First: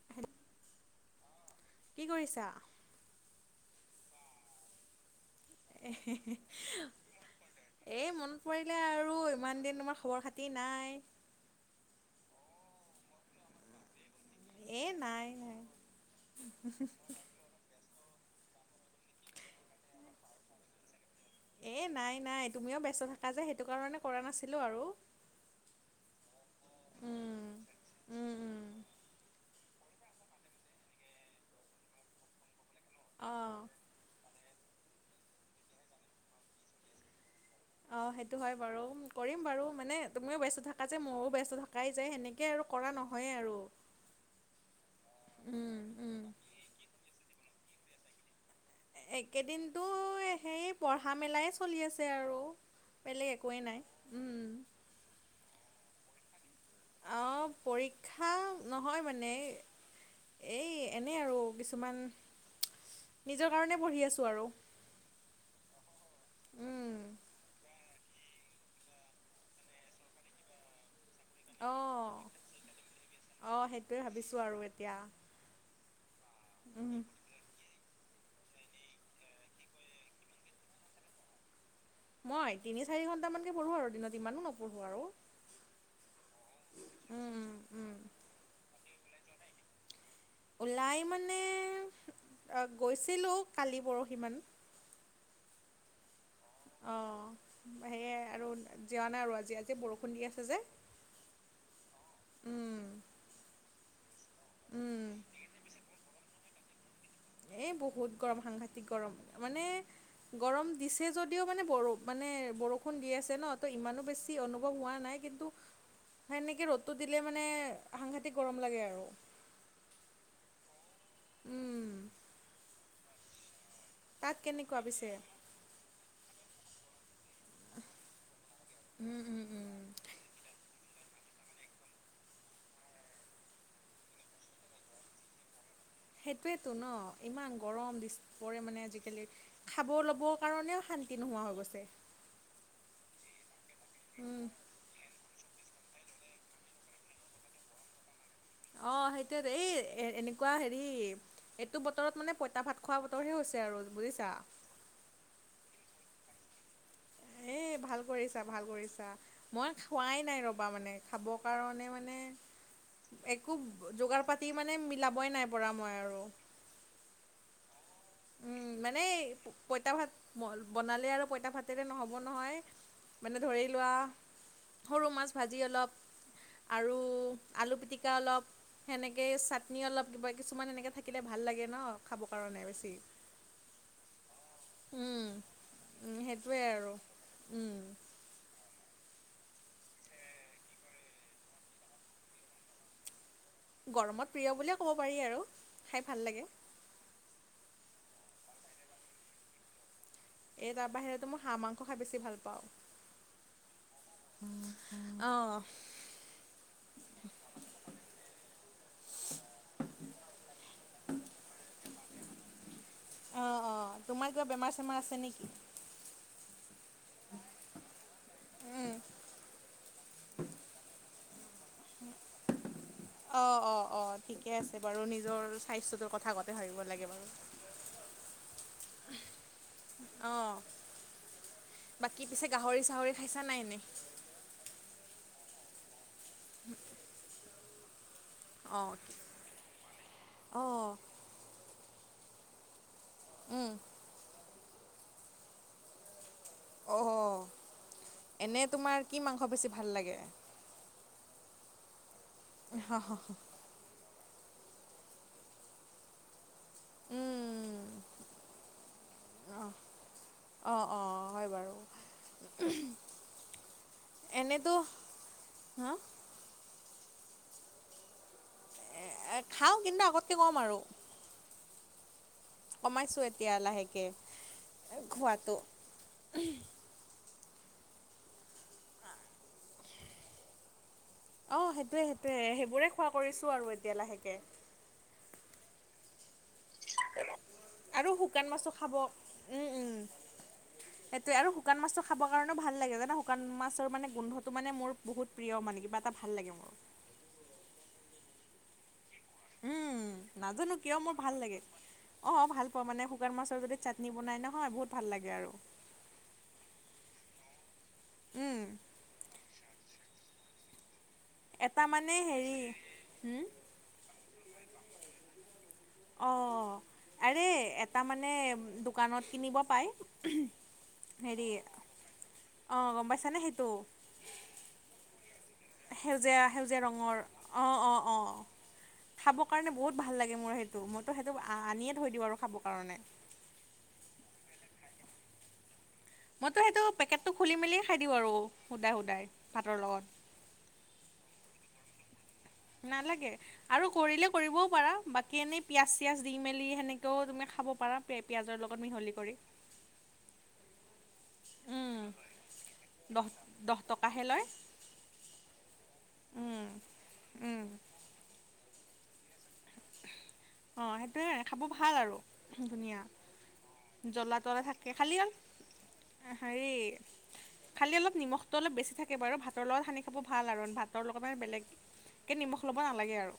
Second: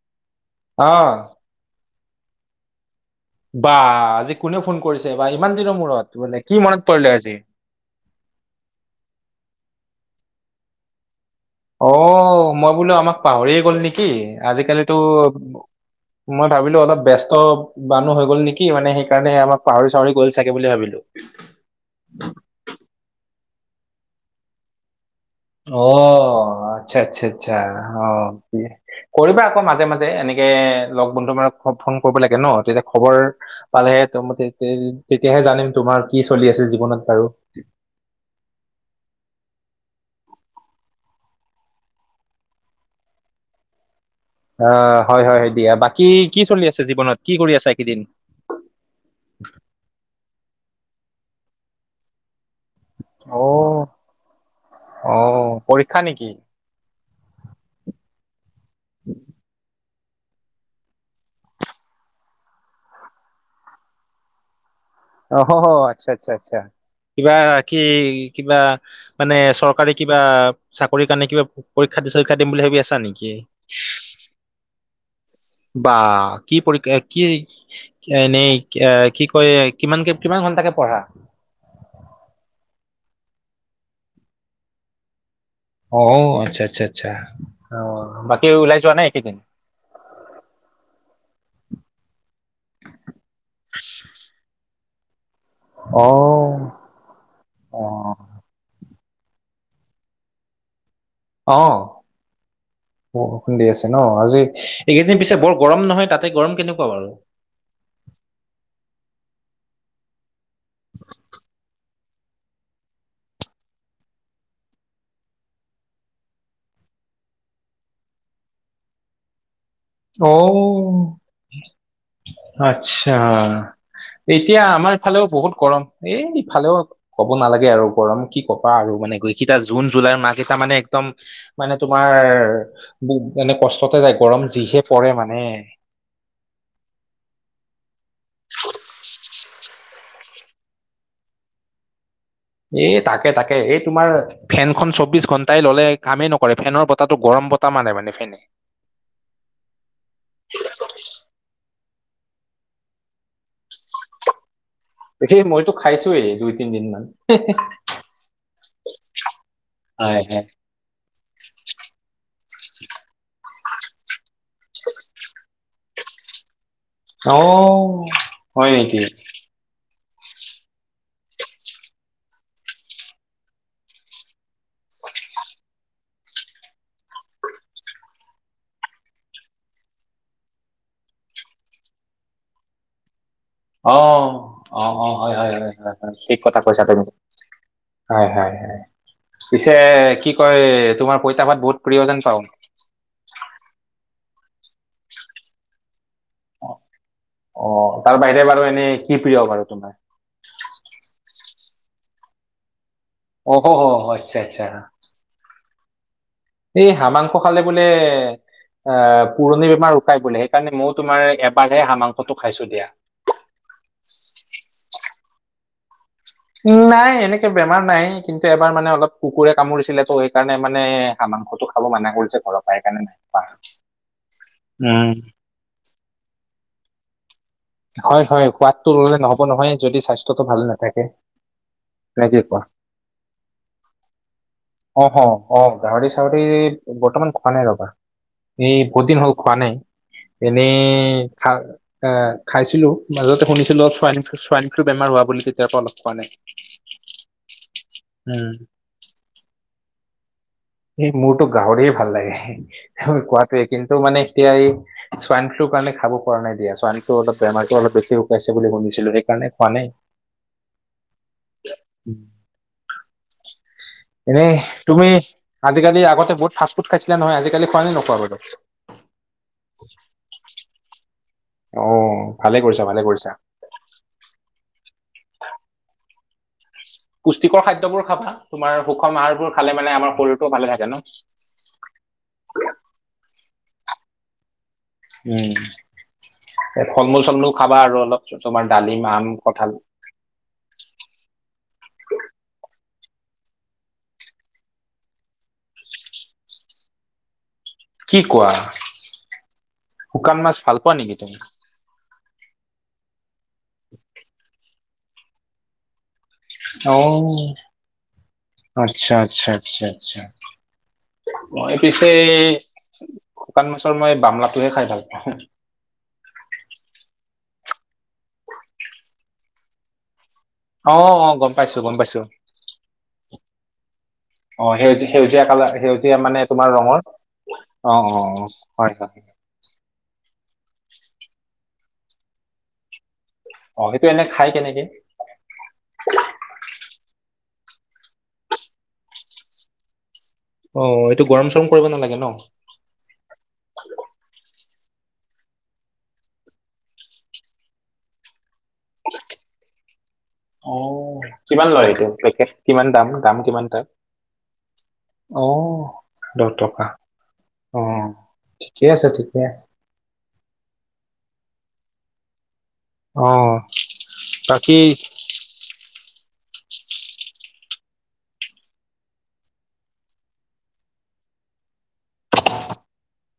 [inaudible] অঁহ। কি কৰিছা। বা আজি কোনে ফোন কৰিছে বা ইমান দিনৰ মূৰত মানে কি মনত পৰিলে আজি। এই মনত পৰিলে আৰু ইমান দিন তোমাৰ খবৰ খাতি নাই। অঁ মই বোলো আমাক পাহৰিয়ে গ'ল নেকি। এ আজিকালিতো নাই নাই মই ভাবিলো অলপ ব্যস্ত। বানু হৈ গল নেকি মানে সেইণকাৰণে আমাক পাহৰি চাহৰি গল চাগে বুলি ভাবিলো। এই নাই নাই তুমিও ব্যস্ত থাকা যে, সেইটো কাৰণে কৰা নাছিলোঁ আৰু। অঁ আচ্ছা, আচ্ছা, উম আচ্ছা অঁ। উম উম কৰিবা আকৌ মাজে মাজে এনেকে লগ বন্ধু মানক ফোন কৰিব লাগে ন তেতিয়া। খবৰ অঁ পালেহে ত তে তেতিয়াহে জানিম তোমাৰ কি চলি আছে জীৱনত বাৰু। অঁ সেইটো হয়, বাৰু কৰিম বাৰু মানে তুমিও ব্যস্ত থাকা যে ময়ো ব্যস্ত থকাই যায় সেনেকে আৰু। কৰা নহয় আৰু। অ হয়, হয়, হয় দিয়া উম বাকী উম কি চলি আছে। জীৱনত কি কৰি আছে একেইদিন। একেদিনতো সেই পঢ়া মেলাই চলি আছে আৰু। বেলেগ একোৱেই নাই উম। অঁ পৰীক্ষা নেকি। অঁ পৰীক্ষা নহয় মানে। এই এনেই আৰু কিছুমান নিজৰ কাৰণে পঢ়ি আছো আৰু। অহ অঁ আচ্ছা আচ্ছা। উম কিবা কি কিবা মানে চৰকাৰী কিবা চাকৰি কাৰণে কিবা। পৰীক্ষা দি অঁ চৰীক্ষা দিম বুলি ভাবি আছা নেকি? অঁ সেইটোৱে ভাবিছো আৰু এতিয়া। বা কি পৰক্ষ উম, কি? এ এনেই এ কি কয় কিমানকে কিমান ঘন্টাকে পঢ়া। মই তিনি চাৰি ঘন্টামানকে পঢ়ো আৰু দিনত ইমানো নপঢ়ো আৰু। অ আচ্ছা, আচ্ছা, আচ্ছা, উম, অ উম, বাকী ওলাই যোৱা নাই একেইদিন। ওলাই মানে গৈছিলোঁ কালি পৰহি মান। অহ। অঁ সেয়ে আৰু জিয়া নাই আৰু আজি আজি বৰষুণ দি আছে যে। অহঁ। উম, ব খুন্দি আছে ন, আজি উম। এইকেইদিন পিছে বৰ গৰম নহয় তাতে গৰম কেনেকুৱা বাৰু? এই বহুত গৰম সাংঘাতিক গৰম মানে। গৰম দিছে যদিও মানে ব মানে বৰষুণ দি আছে ন তো ইমানো বেছি অনুভৱ হোৱা নাই কি- সেনেকে ৰ'দটো দিলে মানে সাংঘাতিক গৰম লাগে আৰু। অঔ উম আচ্ছা। তাত এতিয়া কেনেকুৱা আমাৰ পিছে ফালেও বহুত গৰম, এইফালেও- ক'ব নালাগে আৰু গৰম কি কবা আৰু উম মানে, উম এইগেকেইটা উম জুন জুলাইৰ মাহকেইটা মানে- একদম মানে তোমাৰ মানে কষ্টতে যায় গৰম যিহে পৰে মানে। সেইটোৱেতো ন ইমান গৰম দিছে পৰে মানে আজিকালি। খাব ল'বৰ কাৰণেও শান্তি নোহোৱা হৈ গৈছে। এই তাকে তাকে এই তোমাৰ ফেন- এখন চৌব্বিশ ঘণ্টাই ল'লে কামেই নকৰে, ফেনৰ বতাটো গৰম বতা মাৰে মানে ফেনে। অ সেইটোৱেতো এই এ এনেকোৱা হেৰি এইটো বতৰত মানে পইতা ভাত খোৱা বতৰহে হৈছে আৰু বুজিছা। দেই মইতো খাইছোৱেই দুই তিনদিন মান। এই ভাল কৰিছা, ভাল কৰিছা, মই হয় খোৱাই নাই হয় ৰ'বা মানে খাবৰ কাৰণে মানে- একো যোগাৰ পাতি মানে মিলাবই নাই পৰা মই আৰু। অঁ উম মানে- পইতা ভাত বনালে আৰু পইতা ভাতেৰে নহ'ব নহয় মানে ধৰি লোৱা- সৰু মাছ ভাজি অলপ আৰু আলু পিটিকা অলপ, সেনেকে চাটনি অলপ কিবা কিছুমান এনেকৈ থাকিলে ভাল লাগে ন, খাবৰ কাৰণে বেছি। অ, অ, অ, উম হয়, হয়, হয় উম, ঠিক কথা সেইটোৱে কৈছা আৰু তুমি। উম হয় হয় হয়। পিছে কি কয় তোমাৰ পইতা ভাত বহুত প্ৰিয় যেন পাওঁ? গৰমত প্ৰিয় বুলিয়ে ক'ব পাৰি আৰু, খাই ভাল লাগে। অ, অ তাৰ বাহিৰে বাৰু এনে কি প্ৰিয় বাৰু তোমাৰ? এই তাৰ বাহিৰতো মই হাঁহ মাংস খাই বেছি ভাল পাওঁ। অ হ অ' আচ্ছা আচ্ছা। অ, এই হাঁহ মাংস খালে বোলে আহ পুৰণি বেমাৰ উকাই বোলে। সেইকাৰণে মইও তোমাৰ এবাৰহে হাঁহ মাংসটো খাইছো দিয়া। অ, অ, তোমাৰ কিবা বেমাৰ চেমাৰ আছে নেকি? নাই এনেকে বেমাৰ নাই, কিন্তু এবাৰ মানে অলপ কুকুৰে কামুৰিছিলে তো সেইকাৰণে মানে হাঁহ মাংসটো খাব মানা কৰিছে ঘৰত। অ অ অ, ঠিকে আছে বাৰু, উম, নিজৰ স্বাস্থ্যটোৰ কথা আগতে ভাবিব লাগে বাৰু। হয় হয় সোৱাদটো ললে নহব নহয়, যদি স্বাস্থ্যটো অ', ভালে নাথাকে। বাকী পিছে গাহৰি চাহৰি খাইছা নাই এনে? অ, অ, আহ গাহৰি চাহৰি বৰ্তমান খোৱা নাই ৰবা। এ অ'। বহুত দিন হ'ল খোৱা নাই, এনেই অ', খা খাইছিলোঁ! মাজতে উম, শুনিছিলো ছোৱানিছ ছোৱাইনিছো বেমাৰ হোৱা বুলি, তেতিয়াৰ পৰা অলপ খোৱা নাই। অঁহ, উম এনে তোমাৰ কি মাংস বেছি ভাল লাগে? সে মোৰতো গাহৰিয়ে ভাল লাগে, অ', কোৱাটোৱে কিন্তু মানে এতিয়া এই চোৱাইন ফ্লু কাৰণে খাব পৰা নাই দিয়া, চোৱাইন ফ্লু অলপ বেমাৰটো অলপ বেছি উকাইছে বুলি শুনিছিলো, সেইকাৰণে খোৱা নাই। অ অ হয় বাৰু, উহম। এনেই তুমি হা আজিকালি আগতে বহুত ফাষ্ট ফুড খাইছিলা নহয়, আজিকালি খোৱা নে নোখোৱা বাৰু? এ খাও কিন্তু, আগতকে ক'ম আৰু। অ ভালে কৰিছা, ভালে কৰিছা। য়া লাহেকে খোৱাতো, উমহ। পুষ্টিকৰ খাদ্যবোৰ খাবা, তোমাৰ সুষম আহাৰবোৰ খালে মানে আমাৰ শৰীৰটোও ভালে থাকে ন। অ সেইটোয়ে, সেইটোয়ে, সেইবোৰে খোৱা কৰিছো আৰু এতিয়া লাহেকে। উম ফল মূল, চল মূল খাবা আৰু অলপ শুকান তোমাৰ মাছো খাব ডালিম, আম, উম কঁঠাল। উম সেইটোৱে আৰু শুকান মাছটো খাব কাৰণেও ভাল লাগে জানা, শুকান মাছৰ মানে গোন্ধটো মানে মোৰ বহুত প্ৰিয় মানে কিবা এটা ভাল লাগে মোৰ। কি কোৱা? উম, শুকান মাছ নাজানো ভাল পোৱা কিয় মোৰ নেকি তুমি ভাল লাগে। অ ভাল পাওঁ মানে, শুকান মাছৰ যদি চাটনি বনাই নহয় বহুত ভাল লাগে আৰু। আঁহ! উম আচ্ছা, আচ্ছা, আচ্ছা, আচ্ছা। মই এটা পিছে মানে হেৰি হুম শুকান মাছৰ মই বামলাটোহে খাই ভাল পাওঁ। অঁ আৰে এটা মানে দোকানত কিনিব পাই, উহ'ম। অ', অ', গম পাইছোঁ-গম পাইছোঁ। অ', গম পাইছানে সেইটো? অ', সেউজীয়া-সেউজীয়া কালাৰ সেউজীয়া মানে তোমাৰ সেউজীয়া ৰঙৰ অ', অঁ অঁ অঁ অ', হয়, হয়। খাবৰ কাৰণে বহুত ভাল লাগে মোৰ সেইটো, মইতো সেইটো আনিয়ে থৈ দিওঁ আৰু খাবৰ কাৰণে। অ', সেইটো এনে খাই কেনেকে? মইতো সেইটো পেকেটটো খুলি মেলিয়ে খাই দিওঁ আৰু সুদাই, সুদাই ভাতৰ লগত। অ এইটো গৰম চৰম কৰিব নালাগে ন? নালাগে। আৰু কৰিলে কৰিবও পাৰা। বাকী এনেই পিয়াজ চিয়াজ দি মেলি সেনেকেও তুমি খাব পাৰা পে পিঁয়াজৰ লগত মিহলি কৰি। অ', কিমান লয় উম এটো পেকট কিমান দহ দাম-দাম কিমান দহ তাৰ? টকাহে লয় অ', দহ টকা। অ', ঠিকে আছে-ঠিকে আছে। অ', সেইটোৱে খাব ভাল আৰু, ধুনীয়া। অ'। জ্বলা তলা বাকী থাকে, খালি অলপ হেৰি খালি অলপ নিমখটো অলপ বেছি থাকে বাৰু ভাতৰ লগত সানি খাব ভাল আৰু ভাতৰ লগত মানে বেলেগ বেলেগকে নিমখ ল'ব নালাগে আৰু।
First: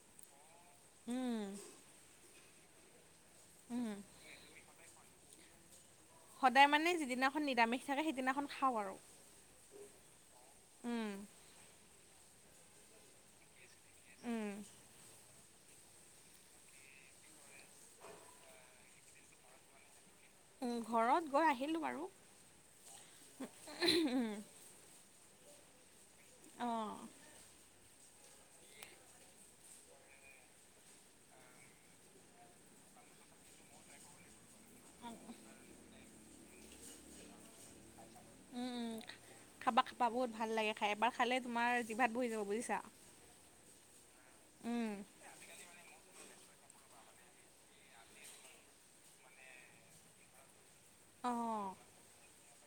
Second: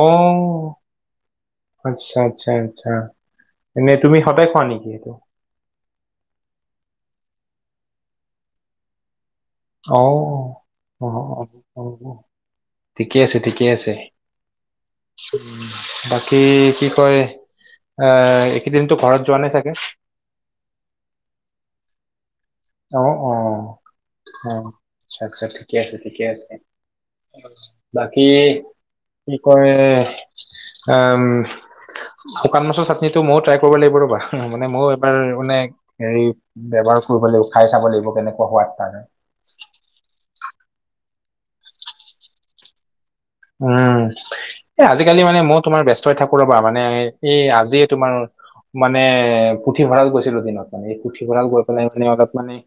অ', উম আচ্ছা-আচ্ছা-আচ্ছা। উম এনে তুমি সদায় খোৱা নেকি সেইটো? সদায় মানে যিদিনাখন নিৰামিষ থাকে সেইদিনাখন খাওঁ আৰু। অ', উম অ', [inaudible] ঠিকে আছে-ঠিকে আছে। উম বাকী কি কয় আহ, এইকেইদিনতো ঘৰত যোৱা নাই চাগে? ঘৰত গৈ আহিলোঁ বাৰু। অ', অ', আচছা-আচ্ছা ঠিকে আছে-ঠিকে আছে। অ'। বাকী, কি কয়, উম শুকান মাছৰ চাটনিটো ময়ো ট্ৰাই কৰিব লাগিব ৰ'বা। মানে মই এইবাৰ মানে হেৰি ব্যৱহাৰ কৰিব লাগিব খাই চাব লাগিব কেনেকুৱা সোৱাদ কৰে। খাবা-খাবা বহত ভাল লাগে খাই এবাৰ খালে তোমাৰ জিভাত বৈ যাব বুজিছা। উম। এ উম আজিকালি মানে মই তোমাৰ ব্যস্তই থাকো ৰ'বা মানে এই আজিয়ে তোমাৰ মানে পুথিভঁৰাল গৈছিলোঁ দিনত মান এই পুথিভঁৰাল অঁ গৈ পেলাই মানে অলপ মানে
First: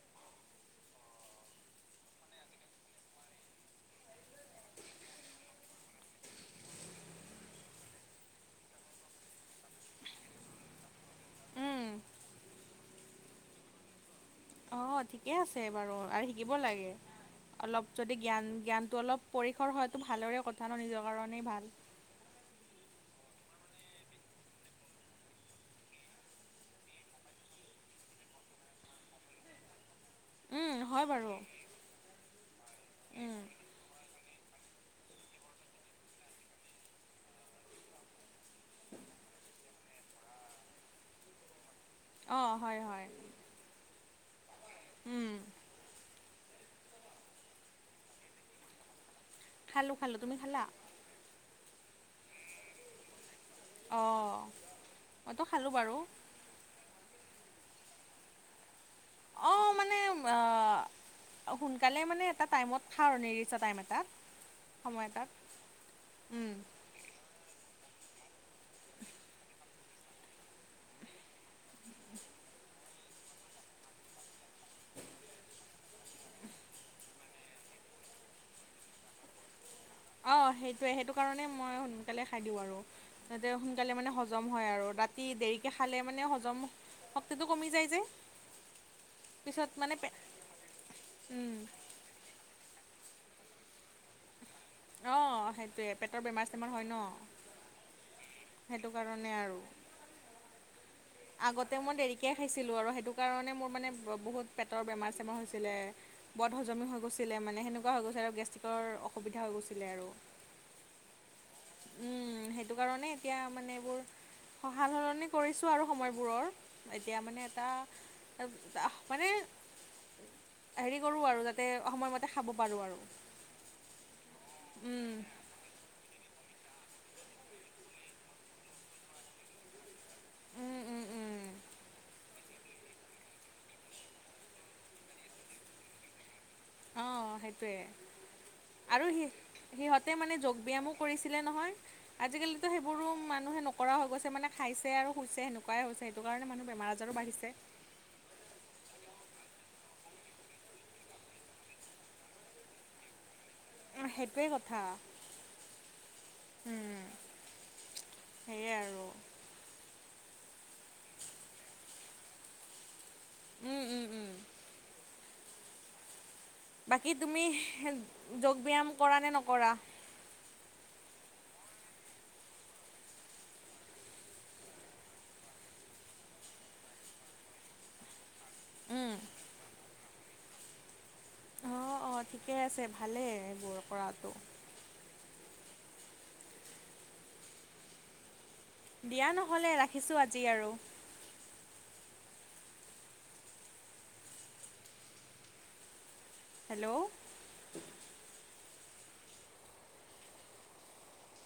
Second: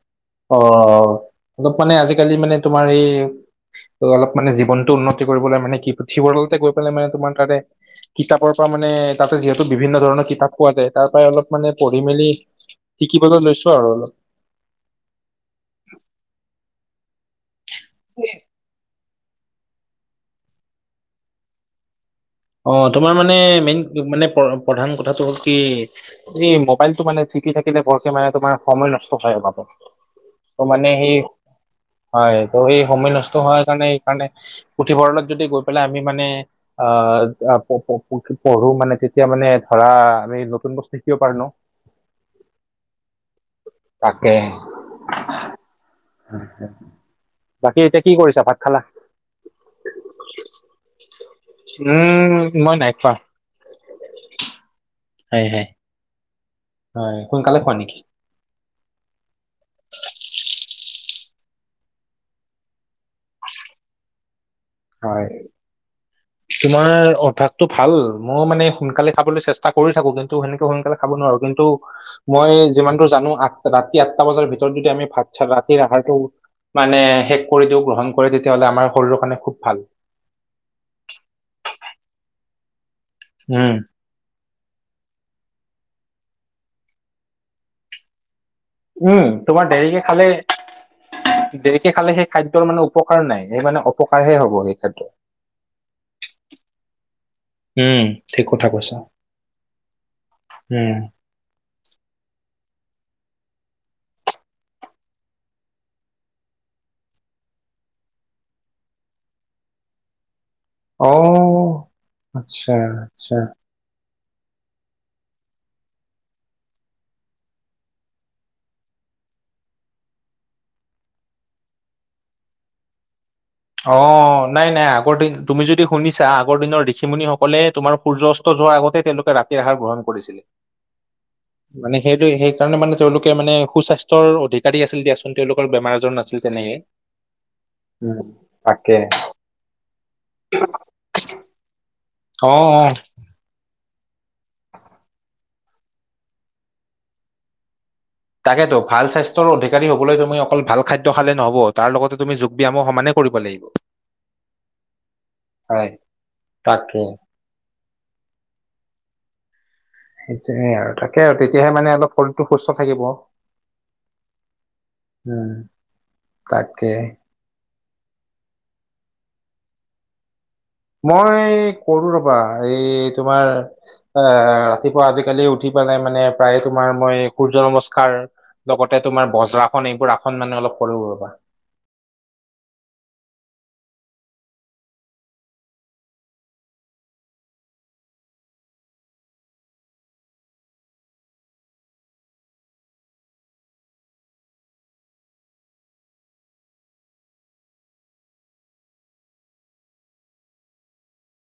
অ', অলপ মানে আজিকালি মানে তোমাৰ এই ত অলপ মানে জীৱনটো উন্নতি কৰিবলৈ মানে কি পুথিভঁৰালতে গৈ পেলাই মানে তোমাৰ তাতে কিতাপৰ পৰা মানে তাতে যিহেতু বিভিন্ন ধৰণৰ কিতাপ পোৱা যায় তাৰ পৰাই অলপ মানে উম পঢ়ি মেলি শিকিবলে লৈছোঁ আৰু অলপ। অ', ঠিকে আছে বাৰু আৰু শিকিব লাগে অলপ যদি জ্ঞান জ্ঞানটো অলপ পৰীক্ষৰ হয়তো ভালৰে কথা ন, নিজৰ কাৰণেই ভাল। অ', তোমাৰ মানে মেইন মানে প্ৰধান কথাটো হ'ল কি এই মোবাইলটো মানে পিতিকি থাকিলে বৰকে মানে তোমাৰ সময় নষ্ট হয় পাব। ত উম মানে হয় সেই, বাৰু হয় ত সেই সময় নষ্ট উম হোৱাৰ কাৰণে সেই কাৰণে পুথিভঁৰালত যদি গৈ পেলাই আমি মানে অ [unintelligible] পঢ়ো মানে তেতিয়া মানে ধৰা আমি নতুন বস্তু কিয় পাৰোঁ ন? অ', হয়, হয়। তাকে। উম বাকী এতিয়া কি কৰিছা ভাত খালা? খালোঁ-খালোঁ তুমি খালা? [inaudible] উম মই নাই খোৱা। অ', মইটো হয় হয় খালোঁ বাৰু। হয়, সোনকালে খোৱা নেকি? অ সোনকালে মানে এটা টাইমত খাও আৰু নিৰ্দিষ্ট টাইম এটাত। সময় হয়, এটাত উম তোমাৰ অভ্যাস তো ভাল। মইয়ো মানে সোনকালে খাবলৈ চেষ্টা কৰি থাকোঁ কিন্তু সেনেকে সোনকালে খাব নোৱাৰোঁ কিন্তু মই যিমান দোৰ জানো আঠ ৰাতি আঠটা বজাৰ ভিতৰত যদি আমি ভাত চাত ৰাতিৰ আহাৰটো মানে শেষ কৰি দিও গ্ৰহণ কৰোঁ তেতিয়াহ'লে আমাৰ শৰীৰৰ কাৰণে খুব ভাল। অ', সেইটোৱে সেইটো কাৰণে মই সোনকালে খাই দিওঁ আৰু তাতে উম, সোনকালে মানে হজম হয় আৰু ৰাতি দেৰিকে খালে মানে হজম শক্তিটো কমি যায় যে? উম, তোমাৰ পিছত মানে দেৰিকে পে খালে উম খালে সেই খাদ্যৰ মানে উপকাৰ নাই সেই মানে অপকাৰহে হ'ব সেই খাদ্য। অ' সেইটোৱে পেটৰ বেমাৰ চেমাৰ হয় ন, উম, ঠিক কথা সেইটো কৈছা। কাৰণে আৰু উম। আগতে মই দেৰিকৈ খাইছিলোঁ আৰু সেইটো কাৰণে মোৰ মানে বহুত পেটৰ বেমাৰ চেমাৰ হৈছিলে। বৰ হজমি হৈ গৈছিলে মানে সেনেকুৱা হৈ গৈছিল আৰু গেষ্ট্ৰিকৰ অসুবিধা হৈ গৈছিলে আৰু। অ', উম সেইটো আচ্ছা, কাৰণে আচ্ছা। এতিয়া মানে এইবোৰ স সাল সলনি কৰিছোঁ। আৰু সময়বোৰৰ এতিয়া মানে এটা মানে হেৰি কৰো আৰু যাতে সময়মতে খাব পাৰো আৰু। অ', নাই নাই উম আগৰ দিন তুমি যদি শুনিছা আগৰ দিনৰ ঋষিমুনি সকলে তোমাৰ সূৰ্য অস্ত যোৱাৰ আগতে তেওঁলোকে ৰাতিৰ আহাৰ গ্ৰহণ কৰিছিল। উম উম উম। মানে সেইটো সেইকাৰণে মানে তেওঁলোকে মানে সু স্বাস্থ্যৰ অধিকাৰী আছিল দিয়াচোন তেওঁলোকৰ বেমাৰ আজাৰ নাছিল তেনেকে। অ' সেইটোৱে, উম, তাকে আৰু সি সিহঁতে মানে যোগ ব্যায়াম কৰিছিলে নহয় অ', আজিকালিতো অ'। সেইবোৰে মানুহে নকৰা হৈ গৈছে মানে খাইছে আৰু শুইছে সেনেকুৱাই হৈছে সেইটো কাৰণে মানুহ বেমাৰ আজাৰো বাঢ়িছে। তাকেতো ভাল স্বাস্থ্যৰ অধিকাৰী হবলৈ তুমি অকল ভাল খাদ্য খালে নহ'ব তাৰ লগতে তুমি যোগ ব্যায়ামো সমানেই কৰিব লাগিব। উম সেইটোৱেই কথা, হয় তাকে উম। সেয়ে আৰু। সেইটোৱে আৰু তাকে আৰু তেতিয়াহে মানে অলপ শৰীৰটো সুস্থ থাকিব। উম উম উম। উম। তাকে বাকী তুমি যোগ ব্যায়াম কৰা নে নকৰা? মই কৰো ৰবা এই তোমাৰ এ ৰাতিপুৱা আজিকালি উঠি পেলাই মানে প্ৰায়ে তোমাৰ মই সূৰ্য নমস্কাৰ লগতে উম তোমাৰ বজ্ৰাখন এইবোৰ আসন মানে অলপ কৰো ৰবা। অ' অ' ঠিকে আছে ভালেই এইবোৰ কৰাটো। দিয়া নহ'লে ৰাখিছোঁ আজি আৰু। হেল্ল'